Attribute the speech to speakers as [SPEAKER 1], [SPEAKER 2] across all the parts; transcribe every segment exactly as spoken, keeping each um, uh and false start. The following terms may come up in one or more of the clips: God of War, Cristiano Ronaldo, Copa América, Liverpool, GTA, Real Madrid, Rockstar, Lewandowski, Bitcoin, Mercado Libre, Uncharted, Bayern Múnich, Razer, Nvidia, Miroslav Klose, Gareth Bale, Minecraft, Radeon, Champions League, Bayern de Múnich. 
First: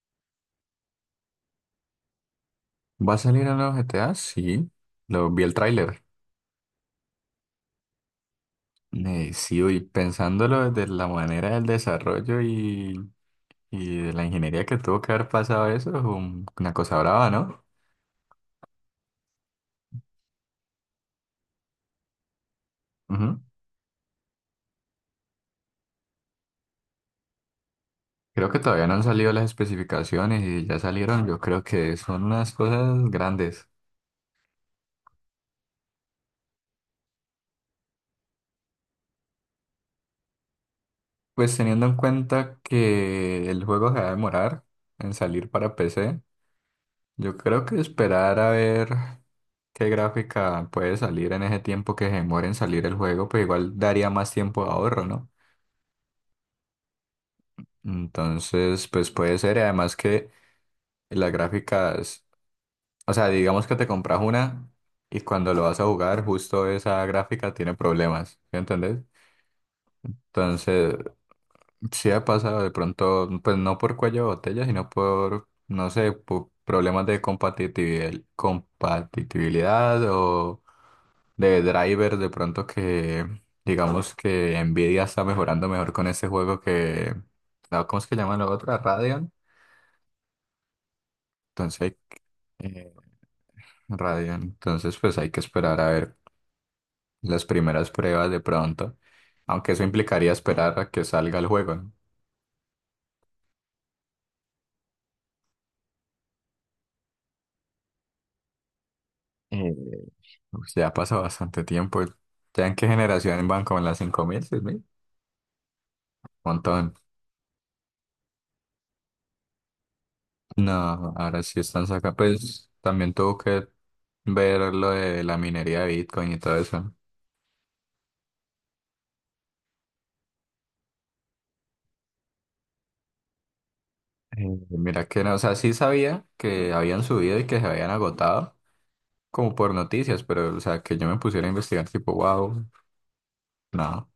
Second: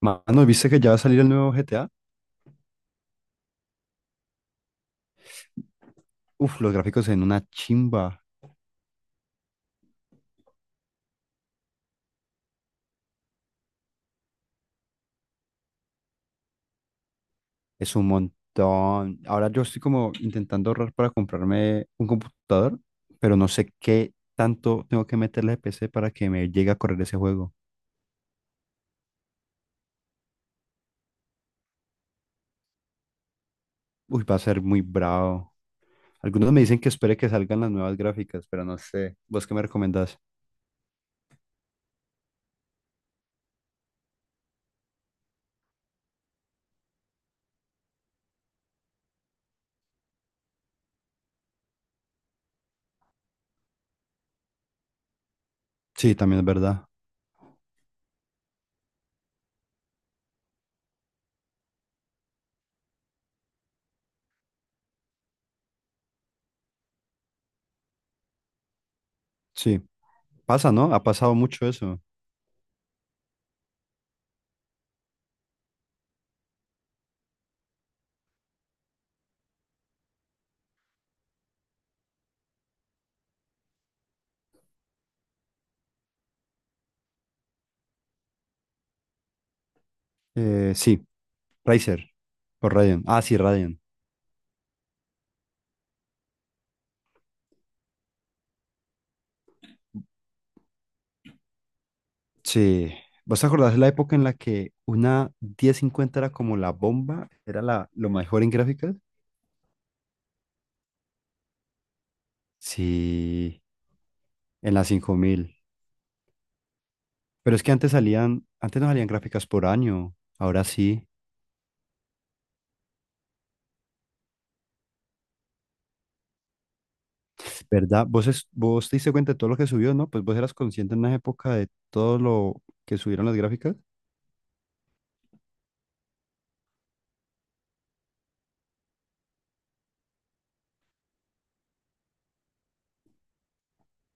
[SPEAKER 1] Mano, ¿viste que ya va a salir el nuevo G T A?
[SPEAKER 2] ¿Va a salir en los G T A? Sí, lo vi el tráiler.
[SPEAKER 1] Uf, los gráficos en una chimba.
[SPEAKER 2] Eh, sí, y pensándolo desde la manera del desarrollo y, y de la ingeniería que tuvo que haber pasado eso, es un- una cosa brava, ¿no?
[SPEAKER 1] Es un montón. Ahora yo estoy como intentando ahorrar para comprarme un computador, pero
[SPEAKER 2] Ujú.
[SPEAKER 1] no sé qué tanto tengo que meterle de P C para que me llegue a correr ese juego.
[SPEAKER 2] Creo que todavía no han salido las especificaciones y ya salieron, yo creo que son unas cosas grandes.
[SPEAKER 1] Uy, va a ser muy bravo. Algunos me dicen que espere que salgan las nuevas gráficas, pero no sé. ¿Vos qué me recomendás?
[SPEAKER 2] Pues teniendo en cuenta que el juego se va a demorar en salir para P C, yo creo que esperar a ver. ¿Qué gráfica puede salir en ese tiempo que se demora en salir el juego? Pues igual daría más tiempo de ahorro, ¿no?
[SPEAKER 1] Sí, también es verdad.
[SPEAKER 2] Entonces, pues puede ser. y Además que las gráficas, o sea, digamos que te compras una y cuando lo vas a jugar, justo esa gráfica tiene problemas, ¿sí entendés?
[SPEAKER 1] Sí. Pasa, ¿no?
[SPEAKER 2] Entonces,
[SPEAKER 1] Ha pasado mucho eso.
[SPEAKER 2] sí ha pasado de pronto, pues no por cuello de botella, sino por, no sé, por problemas de compatibil- compatibilidad o de driver de pronto que digamos que Nvidia está mejorando mejor con ese juego que no, ¿cómo es que llaman la otra? Radeon.
[SPEAKER 1] Eh, sí,
[SPEAKER 2] Entonces,
[SPEAKER 1] Razer. O
[SPEAKER 2] eh,
[SPEAKER 1] Radeon. Ah, sí, Radeon.
[SPEAKER 2] Radeon. Entonces, pues hay que esperar a ver las primeras pruebas de pronto, aunque eso implicaría esperar a que salga el juego, ¿no?
[SPEAKER 1] Sí, ¿vos te acordás de la época en la que una diez cincuenta era como la bomba? Era la, lo mejor en gráficas.
[SPEAKER 2] Eh, pues ya pasó bastante tiempo. ¿Ya en qué generación
[SPEAKER 1] Sí,
[SPEAKER 2] van? ¿Como en las cinco mil,
[SPEAKER 1] en la
[SPEAKER 2] mil?
[SPEAKER 1] cinco mil.
[SPEAKER 2] Montón.
[SPEAKER 1] Pero es que antes salían, antes no salían gráficas por año, ahora
[SPEAKER 2] No,
[SPEAKER 1] sí,
[SPEAKER 2] ahora sí están sacando. Pues también tuvo que ver lo de la minería de Bitcoin y todo eso. ¿No?
[SPEAKER 1] ¿verdad? Vos, es- vos te diste cuenta de todo lo que subió, ¿no? Pues vos eras consciente en una época de todo lo que subieron las gráficas.
[SPEAKER 2] Eh, Mira que no, o sea, sí sabía que habían subido y que se habían agotado, como por noticias, pero, o sea, que yo me pusiera a investigar, tipo, wow, no,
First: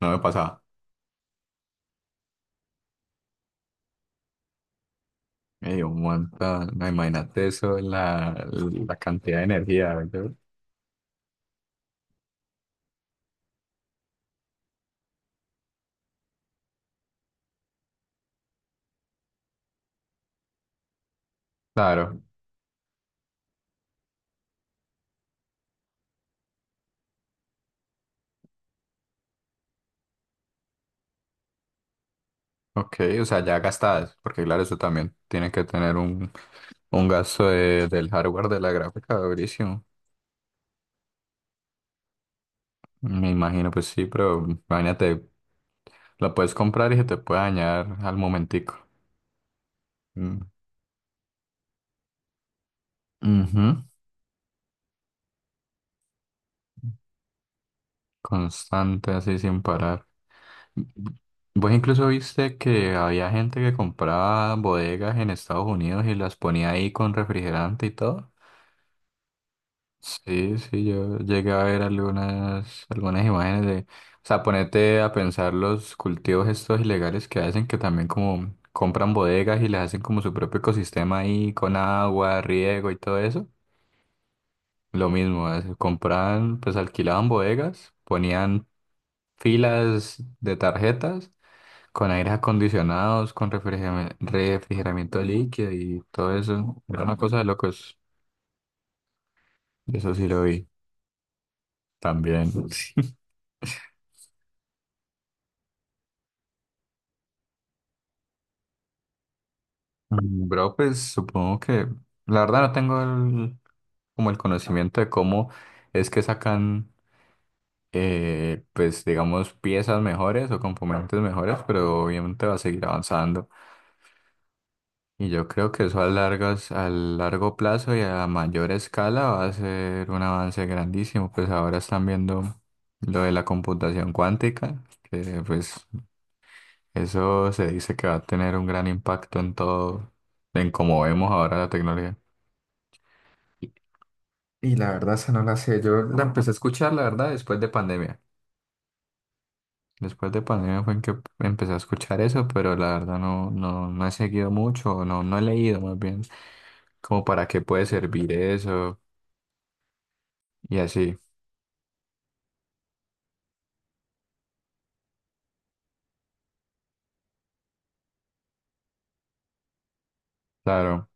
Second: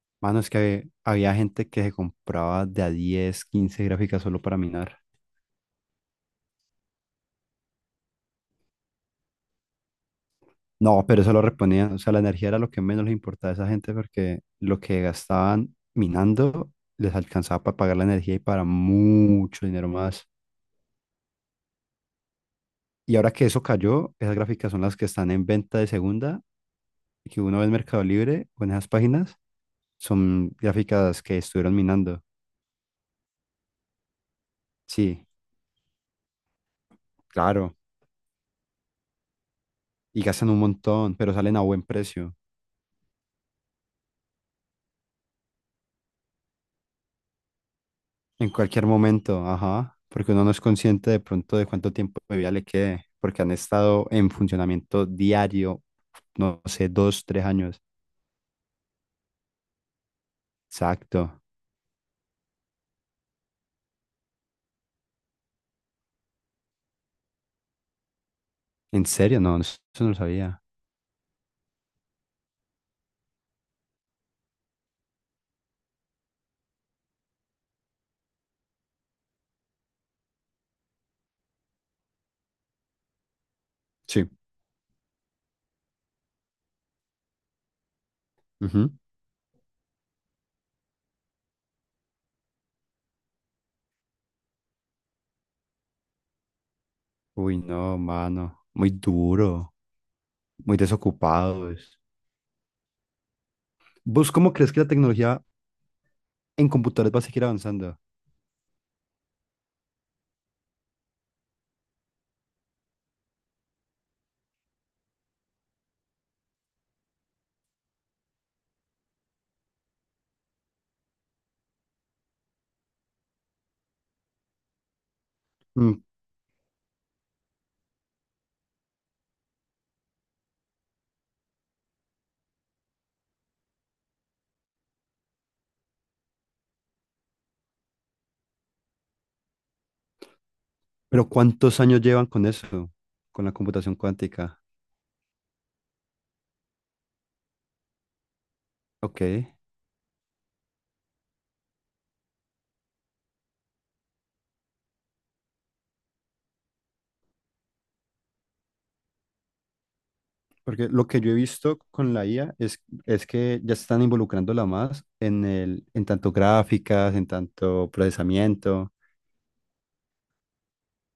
[SPEAKER 2] no me
[SPEAKER 1] Mano, es
[SPEAKER 2] pasaba.
[SPEAKER 1] que había, gente que se compraba de a diez, quince gráficas solo para minar.
[SPEAKER 2] Me dio un montón, no, imagínate eso, la, la cantidad de energía, ¿verdad?
[SPEAKER 1] No, pero eso lo reponían, o sea, la energía era lo que menos les importaba a esa gente porque lo que gastaban minando les alcanzaba para pagar la energía y para mucho dinero más.
[SPEAKER 2] Claro,
[SPEAKER 1] Y ahora que eso cayó, esas gráficas son las que están en venta de segunda y que uno ve en Mercado Libre o en esas páginas, son gráficas que estuvieron minando.
[SPEAKER 2] ok, o sea, ya gastadas, porque claro, eso también
[SPEAKER 1] Sí,
[SPEAKER 2] tiene que tener un, un gasto
[SPEAKER 1] claro,
[SPEAKER 2] de- del hardware de la gráfica, durísimo.
[SPEAKER 1] y gastan un montón, pero salen a buen precio.
[SPEAKER 2] Me imagino, pues sí, pero imagínate, la puedes comprar y se te puede dañar al
[SPEAKER 1] En
[SPEAKER 2] momentico.
[SPEAKER 1] cualquier momento, ajá, porque
[SPEAKER 2] Mm.
[SPEAKER 1] uno no es consciente de pronto de cuánto tiempo de vida le quede, porque han
[SPEAKER 2] Ujú.
[SPEAKER 1] estado en funcionamiento diario, no sé, dos, tres años.
[SPEAKER 2] Constante, así sin parar.
[SPEAKER 1] Exacto.
[SPEAKER 2] Vos incluso viste que había gente que compraba bodegas en Estados Unidos y las ponía ahí con refrigerante y todo.
[SPEAKER 1] ¿En serio? No, eso no lo
[SPEAKER 2] Sí,
[SPEAKER 1] sabía.
[SPEAKER 2] sí, yo llegué a ver algunas, algunas imágenes de, o sea, ponete a pensar los cultivos estos ilegales que hacen, que también como compran bodegas y les hacen como su propio ecosistema ahí con agua, riego y todo eso.
[SPEAKER 1] Sí.
[SPEAKER 2] Lo mismo, es- compraban, pues alquilaban bodegas, ponían
[SPEAKER 1] Ujú.
[SPEAKER 2] filas de tarjetas. Con aires acondicionados, con refrigerami- refrigeramiento líquido y todo eso. Era una cosa de
[SPEAKER 1] Uy,
[SPEAKER 2] locos.
[SPEAKER 1] no, mano, muy duro,
[SPEAKER 2] Eso sí lo vi
[SPEAKER 1] muy desocupados.
[SPEAKER 2] también.
[SPEAKER 1] ¿Vos cómo crees que la tecnología en computadores va a seguir avanzando?
[SPEAKER 2] Mm, Bro, pues supongo que la verdad no tengo el- como el conocimiento de cómo es que sacan, eh, pues digamos, piezas mejores o componentes mejores, pero obviamente va a seguir avanzando. Y yo creo que eso
[SPEAKER 1] Mm,
[SPEAKER 2] a largas, a largo plazo y a mayor escala va a ser un avance grandísimo. Pues ahora están viendo lo de la computación cuántica, que pues eso se dice que va a tener un gran impacto en todo, en cómo
[SPEAKER 1] Pero
[SPEAKER 2] vemos ahora la
[SPEAKER 1] ¿cuántos años
[SPEAKER 2] tecnología.
[SPEAKER 1] llevan con eso? Con la
[SPEAKER 2] Y
[SPEAKER 1] computación cuántica.
[SPEAKER 2] y la verdad, esa no la sé. Yo la empecé a escuchar, la verdad, después de pandemia.
[SPEAKER 1] Ok.
[SPEAKER 2] Después de pandemia fue en que empecé a escuchar eso, pero la verdad no, no, no he seguido mucho, no, no he leído más bien como para qué puede servir eso. Y
[SPEAKER 1] Porque lo
[SPEAKER 2] así,
[SPEAKER 1] que yo he visto con la I A es, es que ya se están involucrándola más en el, en tanto gráficas, en tanto procesamiento,
[SPEAKER 2] claro,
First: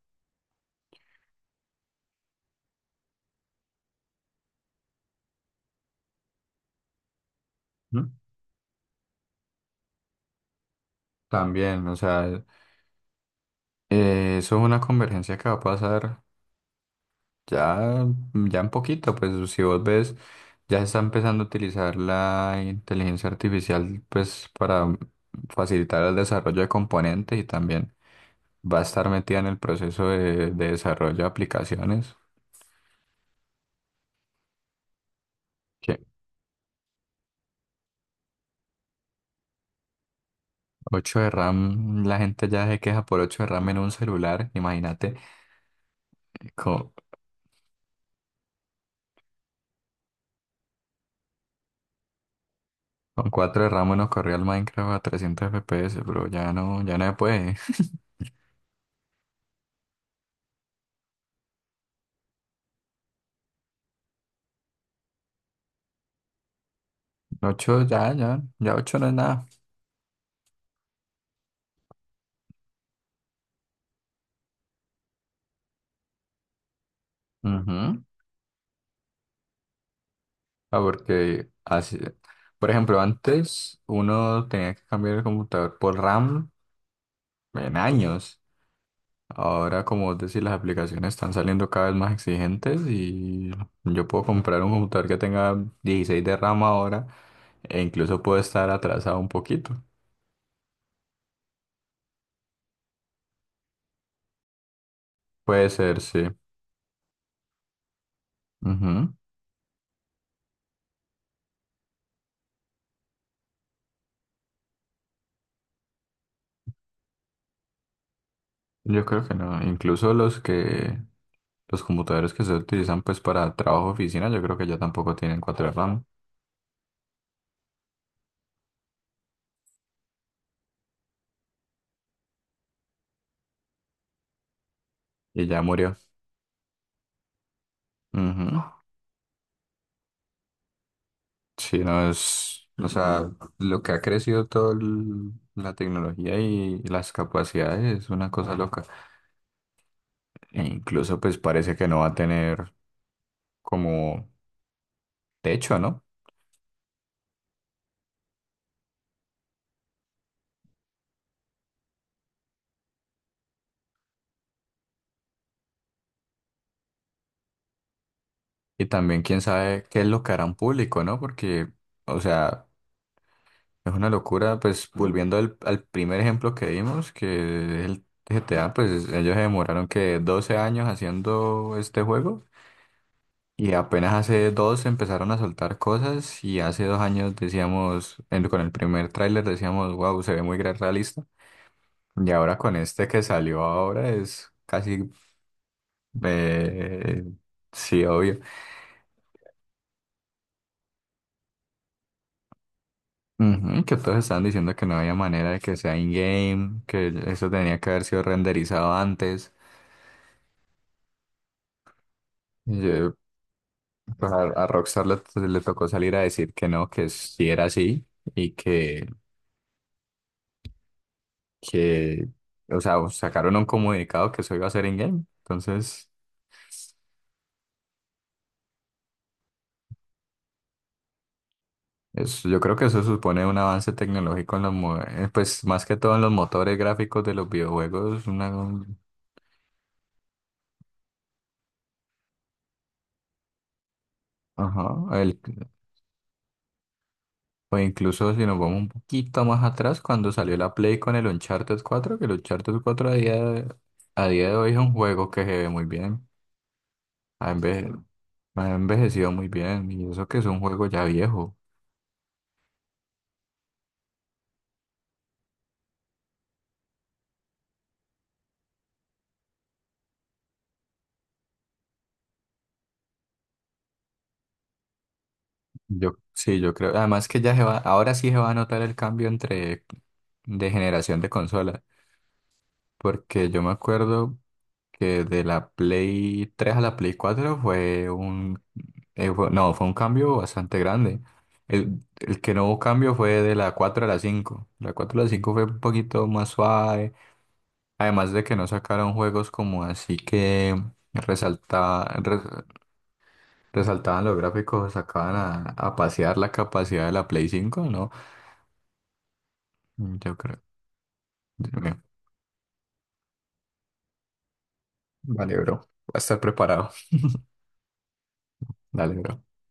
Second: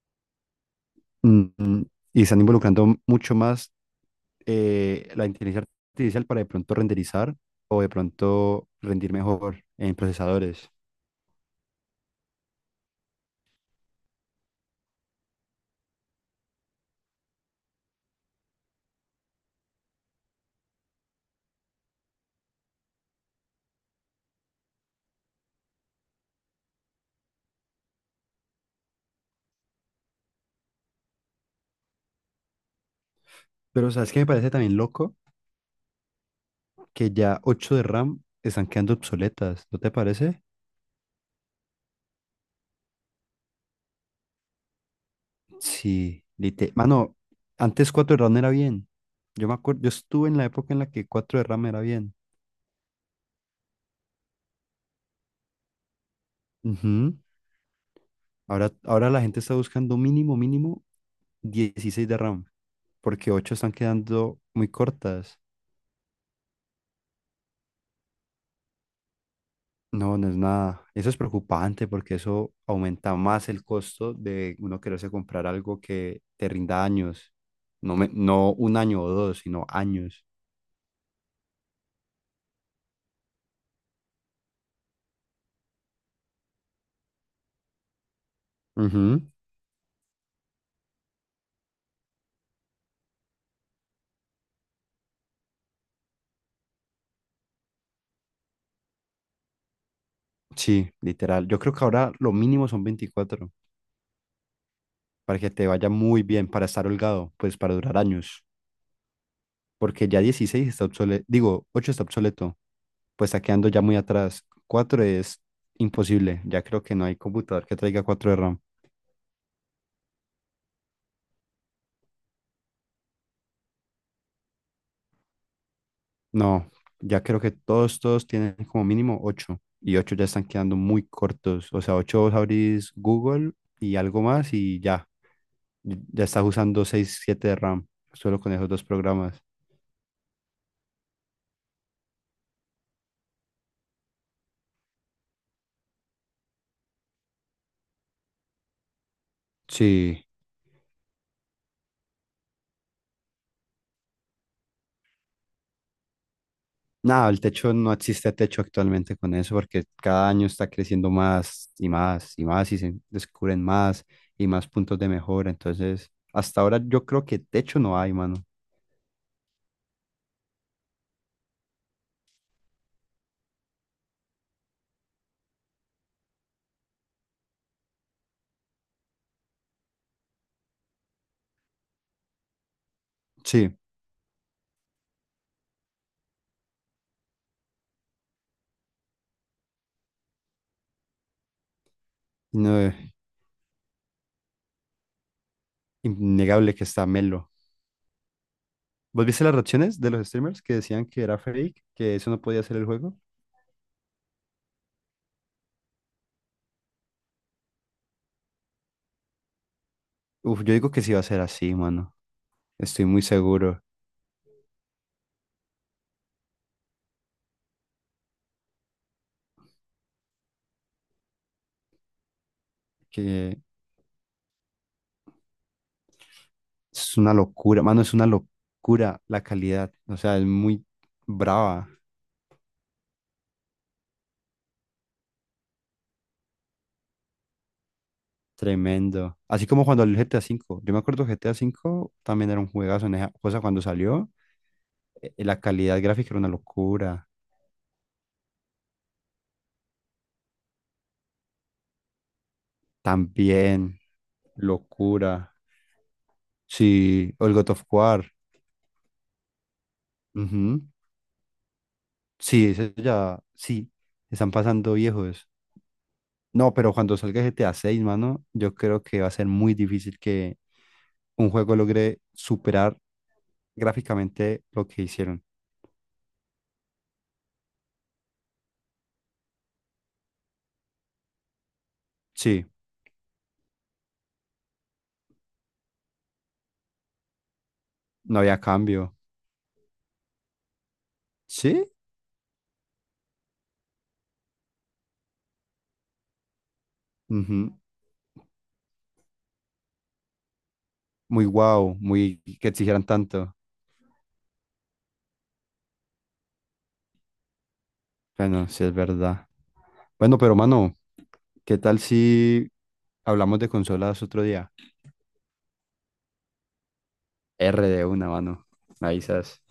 [SPEAKER 1] mm, mm, y están involucrando mucho más eh, la inteligencia artificial para de pronto renderizar o de
[SPEAKER 2] ¿mm?
[SPEAKER 1] pronto rendir mejor en procesadores.
[SPEAKER 2] También, o sea, eh, eso es una convergencia que va a pasar ya, ya en poquito, pues si vos ves, ya se está empezando a utilizar la inteligencia artificial, pues para facilitar el desarrollo de componentes y también va a estar metida en el proceso de, de desarrollo de aplicaciones.
[SPEAKER 1] Pero ¿sabes qué me parece también loco?
[SPEAKER 2] Que
[SPEAKER 1] Que ya ocho de RAM están quedando obsoletas, ¿no te parece?
[SPEAKER 2] ocho de RAM, la gente ya se queja por ocho de RAM en un celular, imagínate,
[SPEAKER 1] Sí, lite-
[SPEAKER 2] co-
[SPEAKER 1] Mano, antes cuatro de RAM era bien. Yo me acuerdo, yo estuve en la época en la que cuatro de RAM era bien.
[SPEAKER 2] Con cuatro de RAM nos corría el Minecraft a trescientos F P S, pero ya no, ya no se
[SPEAKER 1] Ujú.
[SPEAKER 2] puede.
[SPEAKER 1] Ahora, ahora la gente está buscando mínimo, mínimo dieciséis de RAM, porque ocho están quedando muy cortas.
[SPEAKER 2] Ocho ya, ya, ya ocho no es nada.
[SPEAKER 1] No, no es nada. Eso es preocupante porque eso aumenta más el costo de uno quererse comprar algo que te rinda años. No,
[SPEAKER 2] Ujú.
[SPEAKER 1] me- no un año o dos, sino años.
[SPEAKER 2] Ah, porque así, por ejemplo, antes uno tenía que cambiar el computador por RAM en años.
[SPEAKER 1] Ujú.
[SPEAKER 2] Ahora, como vos decís, las aplicaciones están saliendo cada vez más exigentes y yo puedo comprar un computador que tenga dieciséis de RAM ahora e incluso puedo estar atrasado un poquito.
[SPEAKER 1] Sí, literal. Yo creo que ahora lo mínimo son veinticuatro para que te
[SPEAKER 2] Puede
[SPEAKER 1] vaya
[SPEAKER 2] ser,
[SPEAKER 1] muy
[SPEAKER 2] sí.
[SPEAKER 1] bien, para estar holgado, pues para durar años.
[SPEAKER 2] Ujú.
[SPEAKER 1] Porque ya dieciséis está obsoleto, digo, ocho está obsoleto. Pues está quedando ya muy atrás. Cuatro es imposible, ya creo que no hay computador que traiga cuatro de RAM.
[SPEAKER 2] Yo creo que no. Incluso los que los computadores que se utilizan pues para trabajo oficina, yo creo que ya tampoco tienen cuatro de RAM
[SPEAKER 1] No, ya creo que todos, todos tienen como mínimo ocho y ocho ya están quedando muy cortos. O sea, ocho vos abrís Google y algo más y ya,
[SPEAKER 2] y ya murió.
[SPEAKER 1] ya estás usando seis siete de RAM solo con
[SPEAKER 2] Ujú.
[SPEAKER 1] esos dos programas.
[SPEAKER 2] Sí, no es, o sea, lo que ha crecido toda la tecnología y las capacidades es una cosa loca.
[SPEAKER 1] Sí,
[SPEAKER 2] E incluso pues parece que no va a tener como techo, ¿no?
[SPEAKER 1] no, el techo no existe techo actualmente con eso porque cada año está creciendo más y más y más y se descubren más y más puntos de mejora. Entonces, hasta ahora yo creo que techo no hay, mano.
[SPEAKER 2] Y también quién sabe qué es lo que harán público, ¿no? Porque, o sea, es una locura, pues volviendo al, al primer ejemplo que vimos, que es el G T A, pues ellos se demoraron que doce años haciendo este juego y
[SPEAKER 1] Sí,
[SPEAKER 2] apenas hace dos empezaron a soltar cosas y hace dos años decíamos, en- con el primer tráiler decíamos, wow, se ve muy gra- realista y ahora con
[SPEAKER 1] no,
[SPEAKER 2] este
[SPEAKER 1] eh,
[SPEAKER 2] que salió ahora es casi,
[SPEAKER 1] innegable que está
[SPEAKER 2] eh,
[SPEAKER 1] Melo.
[SPEAKER 2] sí, obvio.
[SPEAKER 1] ¿Vos viste las reacciones de los streamers que decían que era fake, que eso no podía ser el juego?
[SPEAKER 2] Ujú, que todos estaban diciendo que no había manera de que sea in-game, que eso tenía que haber sido renderizado antes.
[SPEAKER 1] Uf, yo digo que sí va a ser así, mano. Estoy muy seguro
[SPEAKER 2] Pues a, a Rockstar le, le tocó salir a decir que no, que sí era así y que, que, o sea, sacaron
[SPEAKER 1] que
[SPEAKER 2] un comunicado que eso iba a ser in-game. Entonces,
[SPEAKER 1] es una locura, mano, es una locura la calidad. O sea, es muy brava.
[SPEAKER 2] eso- yo creo que eso supone un avance tecnológico en los, mo- eh, pues más que todo en los motores gráficos de los videojuegos. Una, un-
[SPEAKER 1] Tremendo. Así como cuando el G T A cinco. Yo me acuerdo que G T A cinco también era un juegazo en esa cosa cuando salió.
[SPEAKER 2] ajá,
[SPEAKER 1] eh,
[SPEAKER 2] el-
[SPEAKER 1] eh, La calidad gráfica era una locura.
[SPEAKER 2] o incluso si nos vamos un poquito más atrás, cuando salió la Play con el Uncharted cuatro que el Uncharted cuatro a día,
[SPEAKER 1] También,
[SPEAKER 2] a día de hoy es un juego que
[SPEAKER 1] locura.
[SPEAKER 2] se ve muy bien.
[SPEAKER 1] Sí, o
[SPEAKER 2] ha,
[SPEAKER 1] el God of
[SPEAKER 2] enveje-
[SPEAKER 1] War.
[SPEAKER 2] Ha envejecido muy bien y eso que es un
[SPEAKER 1] Ujú.
[SPEAKER 2] juego ya viejo.
[SPEAKER 1] Sí, ese ya, sí, están pasando viejos. No, pero cuando salga G T A seis, mano, yo creo que va a ser muy difícil que un juego logre superar gráficamente lo que hicieron.
[SPEAKER 2] Yo sí, yo creo. Además que ya se va, ahora sí se va a notar el cambio entre de generación de consola,
[SPEAKER 1] Sí,
[SPEAKER 2] porque yo me acuerdo que de la Play tres a la Play cuatro fue
[SPEAKER 1] no había
[SPEAKER 2] un
[SPEAKER 1] cambio.
[SPEAKER 2] eh, fue- no, fue un cambio bastante grande.
[SPEAKER 1] Sí.
[SPEAKER 2] El, el que no hubo cambio fue de la cuatro a la cinco. La cuatro a la cinco fue un poquito más suave,
[SPEAKER 1] Ujú.
[SPEAKER 2] además de que no sacaron juegos como así que
[SPEAKER 1] Muy guau,
[SPEAKER 2] resalta
[SPEAKER 1] muy que exigieran tanto.
[SPEAKER 2] resaltaban los gráficos, sacaban a, a pasear la capacidad de la Play cinco, ¿no?
[SPEAKER 1] Bueno, sí es verdad.
[SPEAKER 2] Mm, yo
[SPEAKER 1] Bueno, pero
[SPEAKER 2] creo.
[SPEAKER 1] mano,
[SPEAKER 2] Dios
[SPEAKER 1] ¿qué tal
[SPEAKER 2] mío.
[SPEAKER 1] si hablamos de consolas otro día?
[SPEAKER 2] Vale, bro. Va a estar preparado.
[SPEAKER 1] R de una, mano. Me
[SPEAKER 2] Dale, bro.
[SPEAKER 1] avisas.